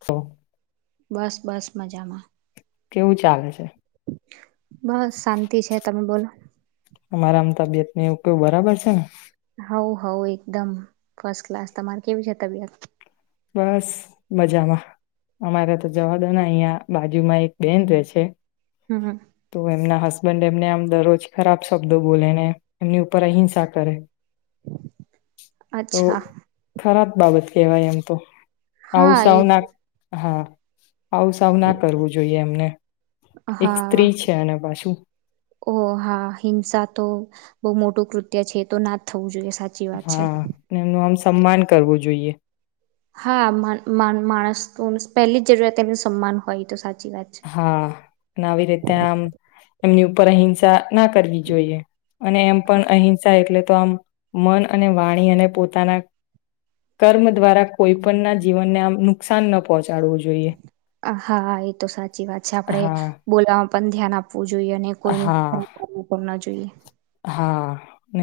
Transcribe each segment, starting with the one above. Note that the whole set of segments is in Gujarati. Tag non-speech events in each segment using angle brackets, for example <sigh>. તો બસ, બસ મજામા. કેવું, ચાલે છે. બસ શાંતિ છે, તમે બોલો. અમારા, આમ તબિયત ને એવું કેવુ બરાબર છેને? હઉ એકદમ ફર્સ્ટ ક્લાસ તમારે કેવી છે, તબિયત. બસ મજામા અમારે, તો જવા દોને અહં બાજુમાં એક બેન રે છે. હમ તો એમના હસ બં એમને, આમ દરરોજ ખરાબ શબ્દો બોલેને એમની ઉપર અહિંસા કરે. તો અચ્છા ખરાબ બાબત એવા, એમ. તો આવું હા એ સઉું નાક, હા. આવ સાવના કરવું, જોઈએ એમને એક હા સ્ત્રી છે, એને પાછું. બઉુ મોટું કૃત્ય છે, તો ના થવું જોઈએ સાચી વાત છે હા, એમનું આમ સમાન કરવું, જોઈએ. હા, મા માણસ પહેલી જરૂરિયાત એનું સન્માન હોય, તો સા હા, અને આવી રીતે, આમ એમની ઉપર અહિંસા. ના કરવી જોઈએ, અને એમ પણ અહિંસા, એટલે તો આમ મન અને વાણી અને પોતાના, કર્મ દ્વારા કોઈ પણના જીવનને, આમ નુકસાન ન પહોંચાડવું જોઈએ. હ, હા એ. તો સાચી વાત છે, આપડણે હા બોલા પણ, ધ્યાન આપ આપવું જોઈએ, અને હા કોઈનું ના જોઈએ. હા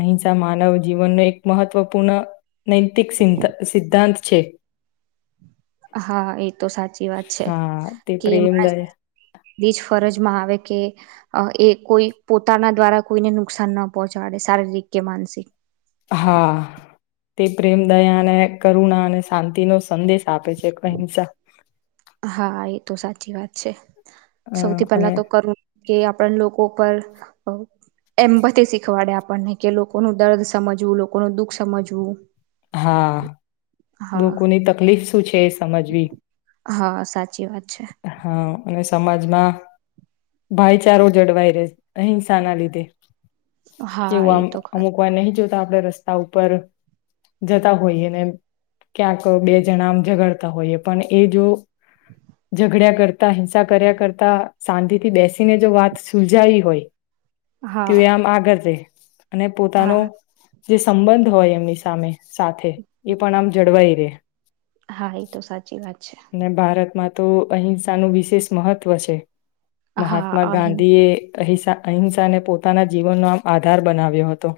અહિંસા માનવ જીવનનો, એક મહત્ત્વપૂર્ણ નૈતિક સીધ સિદ્ધાંત છે. હા, એ તો સાચી વાત છે, હા તે કે પ્રેમ માણસને દયા બધી જ ફરજમાં આવે થી અ એ કોઈ પોતાના દ્વારા કોઈને, નુકસાનના પહોંચાડે શારીરિક કે માનસિક. હા. તે પ્રેમ દયા અને કરુણા અને શાંતિનો સંદેશ આપે છે, અહિંસા હા, એ તો સાચી વાત છે. અ સૌથી, અને પહેલા તો કર કે આપણ લોકો પર એમ બ શીખવાડે આપણને કે લોકો ન દર્દ સમજવું લોકોનું દુઃખ સમજવું હા હા લોકોની તકલીફ સુું છે સમજવી હા સાચી વાત છે હા અને સમાજમાં ભાઈચારો જળવાઈ રહે અહિંસા ના લીધે હા એવું એ આમ તો ખર અમુક વાર નહ જોતું આપણે રસ્તા ઉપર જતા હોઈએ ને ક્યાંક બે જણા આમ ઝઘાડતા હોઈએ પણ એ જો ઝઘડ્યા કરતા હિંસા કર્યા કરતા શાંતિ થી બેસીને જો વાત સુલજાવી હોય હા ત આમ આગળ છે અને પોતાનો હા જે સંબંધ હોય એમની સામે સાથે પણ આમ કરવાવાઈરે હા એ તો સાચી વાત છે અને ભારતમાં તો અહિંસા નું વિશેષ મહત્વ છે હા મહાત્મા અહિં ગાંધી એ અહિસા અહિંસા ને પોતાના જીવનનો આમ આધાર બનાવ્યો હતો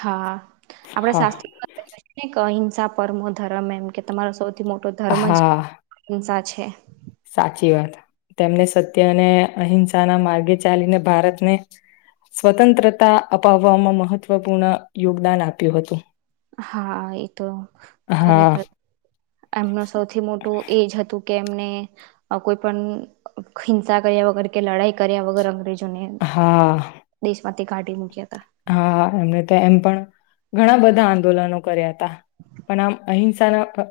હા હા આપડા શસ્ુને પરમો ધર્મ એમ કે તમા સૌ સૌથી મોટો ધર્મ જ હા હિંસા છે છે સાચી વાત તેમને સત્ય અને અહિંસાના માર્ગે ચાલીને ભારતને સ્વતંત્રતા અપાવવામાં મહત્વપૂર્ણ યોગદાન આપ્યું હતું હા એ તો હા ખરેખર એમનું સૌથી મોટું એજ હતું કે એમને કોઈ પણ હિંસા કર્યા વગર કે લડાઈ કર્યા વગર અંગ્રેજ હા પતતે કાી મુખ્યા હતા હા એમને તો એમ પણ ઘણા બધા આંદોલનો કર્યા હતા પણ આમ અહિંસાના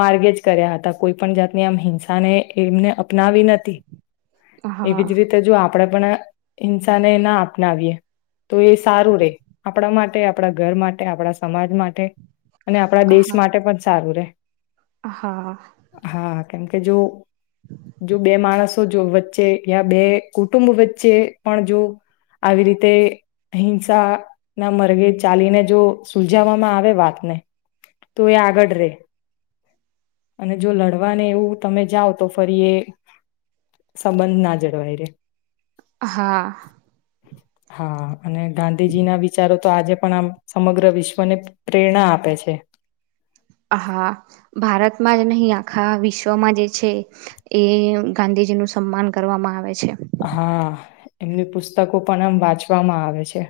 માર્ગે જ કર્યા હતા કોઈ પણ જાતની આમ હિંસાને એમને અપનાવી નથી હતા એવી હા જ રીતે જો આપ આપે પણ હિંસાને ના અનાવીએ તો સારું રે આપણા માટે આપણા ઘર માટે આપણા સમાજ માટે અને આપણા દેશ હા માટે પણ સારું રે હા કે જો જો બે માણસો જો વચ્ચે યા બે કુટુંબ વચ્ચે પણ જો આવી રીતે હિંસા ના માર્ગે ચાલીને જો સુલાવામાં આવે વાતને તો એ આગળ રે અને જો લડવાને એવું તમે જાઓ તો ફરી એ સંબંધ ના જળવાય રે. હા હા.. અને ગાંધીજી ના વિચારો તો આજે પણ આમ સમગ્ર વિશ્વને પ્રેરણા આપે છે. હા ભારતમાં જ નહીં આ આખા વિશ્વમાં જે છે એ ગાંધીજી નું સન્માન કરવામાં આવે છે. હા.. એમની પુસ્તકો પણ આમ વાંચવામાં આવે છે.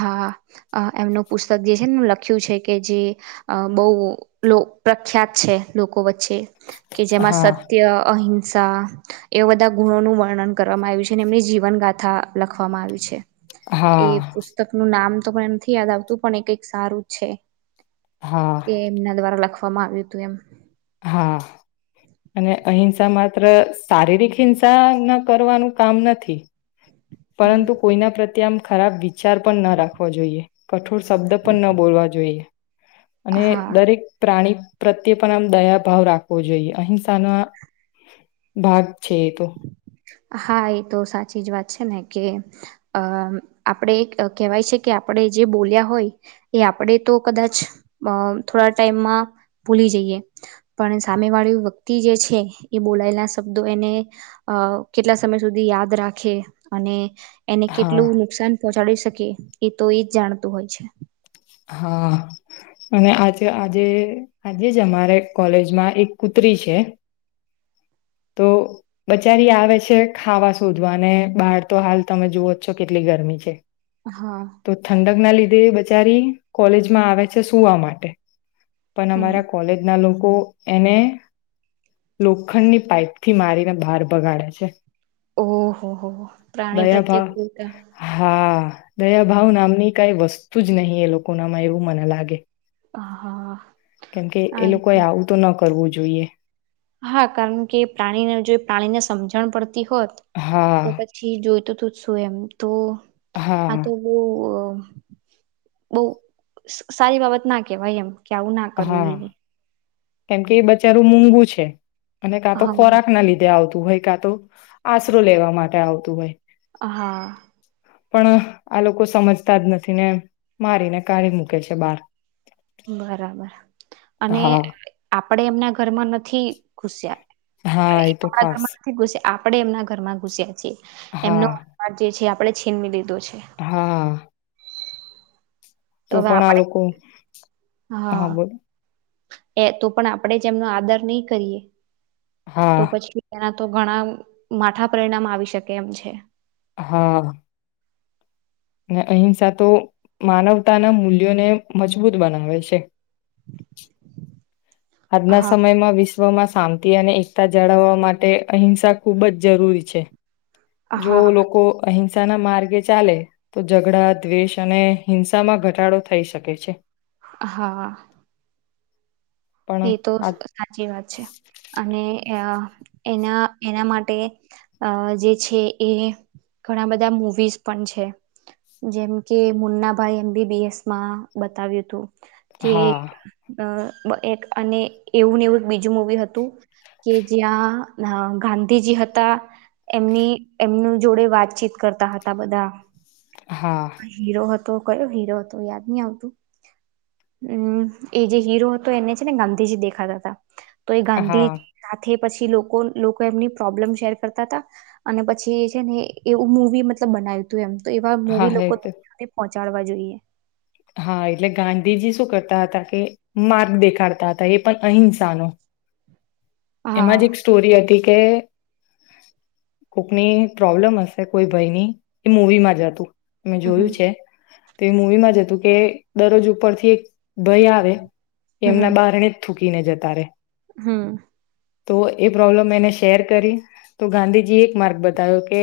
હા.. અમ્ એમનું પુસ્તક જે છે ને લખ્યું છે કે જે બહુ લો.. પ્રખ્યાત છે લોકો વચ્ચે. કે જેમાં હા સત્યઅ અહિં સા.. એવા બધા ગુણોનું વર્ણન કરવામાં આવ્યું છે અને એમની જીવન ગાથા લખવામાં આવી છે. એ હા પુસ્તક નામ તો પણ એમ નથી યાદ આવતું પણ એ કંઈક સારું જ છે. હા એ એમના દ્વારા લખ અમા આવ્યું તું એમ હા અને અહિંસા માત્ર શારીરિક હિંસા ના કરવાનું કામ નથી. હમ, પરંતુ કોઈના પ્રત્યે આમ ખરાબ વિચાર પણ ના રાખવો જોઈએ. કઠોર શબ્દ પણ ન બોલવા જોઈએ. અને હા દરેક પ્રાણી પ્રત્યે પણ આમ દયા ભાવ રાખવો જોઈએ અહિંસાનો ભાગ છે એ તો. હા એ તો સાચી જ વાત છે ને કે અમ્ આપણેે કેહેવાય છે કે આપણે જે બોલ્યા હોય એ આપણે તો કદાચ અમ્ થોડા ટાઈમમાં ભૂલી જઈએ પણ સામે વાળી વ્યક્તિ જે છે એ બોલાયેલા શબ્દો એને અ કેટલા સમય સુધી યાદ રાખે અને એને હા કેટલું નુકસાન પહોંચાડી શકે એ તો એજ જાણતું હોય છે. હા અને આજે, આજે આજે જ અમારે કોલેજમાં એક કુત્રી છે તો બચારી આવે છે ખાવા શોધવાને બહાર તો હાલ તમે જુવો જ છો કેટલી ગરમી છે. હા તો ઠંડક ના લીધ્ દે બચારી કોલેજમાં આવે છે સુવા માટે. પણ હમ અમારા કોલેજ ના લોકો એને લોખંડની પાઈપ થી મારીને બહાર ભગાડે છે. ઓહ હૉ હૉ હો પ્રાણી પ્રત્યે કૃરતા દયા ભાવ નામની કઈ વસ્તુ જ નહીં એ લોક કોનામાં એવું મને લાગે હ હા કેમકે એ લોકોએ આવું તો ન કરવુ કરવું જોઈએ હા કારણ કે પ્રાણીને જો પ્રાણીને સમજે રાણ પણ હોત તો હા પછી જો તો સ્વય તો હા તો બહુ સ સારી બાબત ના કેવાય એમ કે આવું ના કરવું હા જોઈએ કેમ કે એ બચારું મૂઘું છે અને કાં તો હા ખોરાક ના લીધે આવતો હુવાઇ કા તો આશરો લેવા માટે આવતું હોય હા પણ આ લોકો સમજતા જ નથી ને મારીને કાઢી મૂકે છે બાર બરાબર અને આપડે એમના ઘરમાં નથી ઘુસ્યા હા એ તો આપણા ખાસ ઘરમાં નથી ઘુસ્યા આપણે એમના ઘરમાં ઘુસ્યા એમનો હા માટે છે આપણે છીનવી લીધું છે હા છે તો પણ આ લોકો હા બોલ એ તો પણ આપણેે જેમનો આદર નહી કરીએ તો હા પછી ત તો ઘણા માઠા પરિણામ આવી શકે એમ છે હા અ અહિંસા તો માનવતાના મૂલ્યોને મજબૂત બનાવે છે આજના હા સમયમાં વિશ્વા વિશ્વમાં શાંતિ અને એકતા જાળવવા માટે અહિંસા ખૂબ જ જરૂરી છે જો હા લોકો અહિંસા હિંસા ના માર્ગે ચાલે તો ઝઘડા દ્વેષ અને હિંસા માં ઘટાડો થઈ શકે છે હા એ પણ તો આ સાચી વાત છે અને અ એના એના માટે જે છે એ ઘણા બધા મુવીઝ પણ છે જેમ કે મુન્નાભાઈ એમ બીબીએસ માં બતાવ્યું હતું કે હા અ બ એક અને એવું ને એવું એક બીજું મુવી હતું કે જ્યાં ગાંધીજી હતા એમની એમનું જોડે વાતચીત કરતા હતા બધા હા હીરો હોત તો કયો હીરો હતો યાદ નહી આવતું હમ એ જે હીરો હતો એને ને ગાંધીજી દેખાતા તા. તો એ હા ગાંધીની સાથે પછી લોકો લોકો એમની પ્રોબ્લેમ શેર કરતા હતા. અને પછી જે છે ને એવું મુવી મતલબ બનાવ્યું તું એમ તો એવા હા મૂવી હે લોકો તે <unintelligible> કાઢવા જોઈએ હા એટલે ગાંધીજી શું કરતા હતા કે, માર્ગ દેખાડતા હતા. એ પણ અહિંસાનો. એમાં જ હા એક સ્ટોરી હતી કે કોકની પ્રોબ્લમ હશે કોઈ ભાય ની એ મુવી માંજ હતું મે હમ જોયું છે. તે મૂવી માં જ હતું કે દરરોજ ઉપરથી એક ભાય આવે એમના હમ બહારને જ થૂક કીને જતા રે. હમ્મ. તો એ પ્રોબ્લેમ એને શેર કરી તો ગાંધીજી એ માર્ક બતાવે કે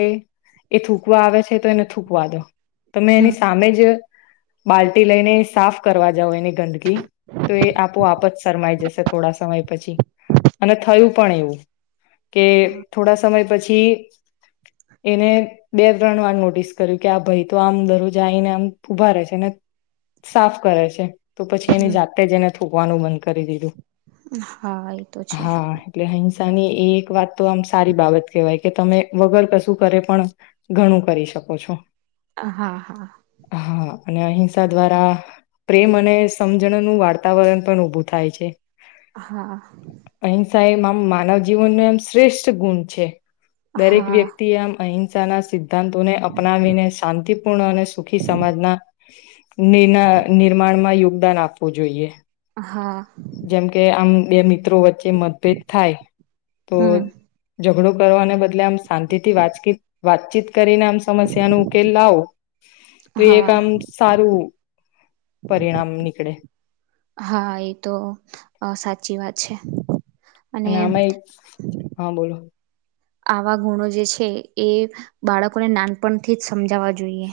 એ થૂકવા આવે છે તો એને થૂકવા દો. તમને હમ એની સામે જ બાલ્ટી લઈને સાફ કરવા જાવ એની ગંદકી. તો એ આપોઆપ જ શરમાઈ જશે થોડા સમય પછી અને થયું પણ એવું. કે થોડા સમય પછી છી એને બે ત્રણ વાર નોટિસ કર્યું. કે આ ભાઈ તો આમ દરરોજ આવીને આમ ઉભા રે છે ને સાફ કરે છે. તો પછી એની હમ જાતે જ એને થુકવાનું બન કરી દીધું. હા એ તો છે હા એટલે હેન તને એ એક વાત તો આમ સારી બાબત કહેવાય. કે તમે વગર કશું કરે પણ ઘણું કરી શકો છો. હા હા. હા અને અહિંસા દ્વારા પ્રેમ અને સમજણનું વાર્તાવરણ પણ ઊભું થાય છે. હા. અહિંસા એમ આમ માનવ જીવન નુ એમ શ્રેષ્ઠ ગુણ છે. દરેક હા વ્યક્તિ આમ અહીં સા ના સીધ દ્ધાંતોને અપનાવીને શાંતિપૂર્ણ અને સુખી સમાજના નિન નિર્માણ માં યોગ દાન આપવું જોઈએ. હા જેમ કે આમ બે મિત્રો કે મત ભેદ થાય તો હમ ઝગડો કરવા અને બદલે આમ શાંતિ થી વાસકી વાતષિત કરીને આમ સમસ્યા નો ઉકેલ લાવો તો એક હા કામ સારું પરિણામ નીકળે હા એ તો સાચી વાત છે, અને <unintelligible> આવા ગુણો જે છે, એ બાળકોને નાનપણથી જ સમજાવવા જોઈએ,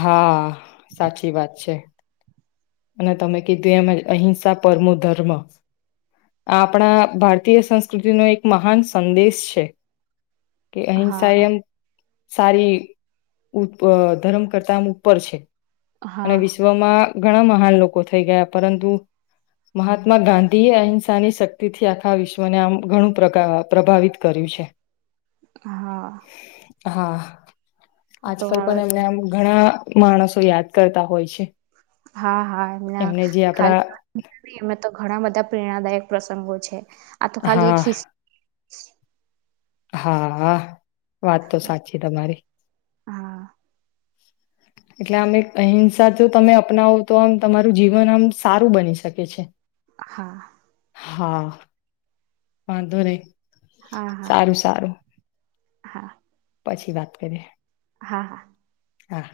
હા સાચી વાત છે, અને તમે કીધું એમ અહિંસા પરમો ધર્મ આ આપણા ભારતીય સંસ્કૃતિનો એક મહાન સંદેશ છે, કે અહિંસા હા એમ સારી ઉપર કરતા ઉપર છે અને હા વિશ્વમાં ઘણા મહાન લોકો થઈ ગયા પરંતુ મહાત્મા ગાંધી એ અહિંસાની શક્તિથી આખા વિશ્વને આમ ઘણું પ્રભાવિત કર્યું છે. હા હા તો આજકાલ આવે પણ તો એમને આમ ઘણા માણસો યાદ કરતા હોય છે, હા હા એમને જે આપડા <inaudible> પ્રેરણાદાયક પ્રસંગો છે, હા <unintelligible> <unintelligible> હા હા વાત તો સાચી તમારી, હા એટલે આમ એક અહિંસા જો તમે અપનાવો તો આમ તમારું જીવન આમ સારું બની શકે છે, હા હા વાંધો રે હા હા સારું હા પછી વાત કરીએ, હા હા હા.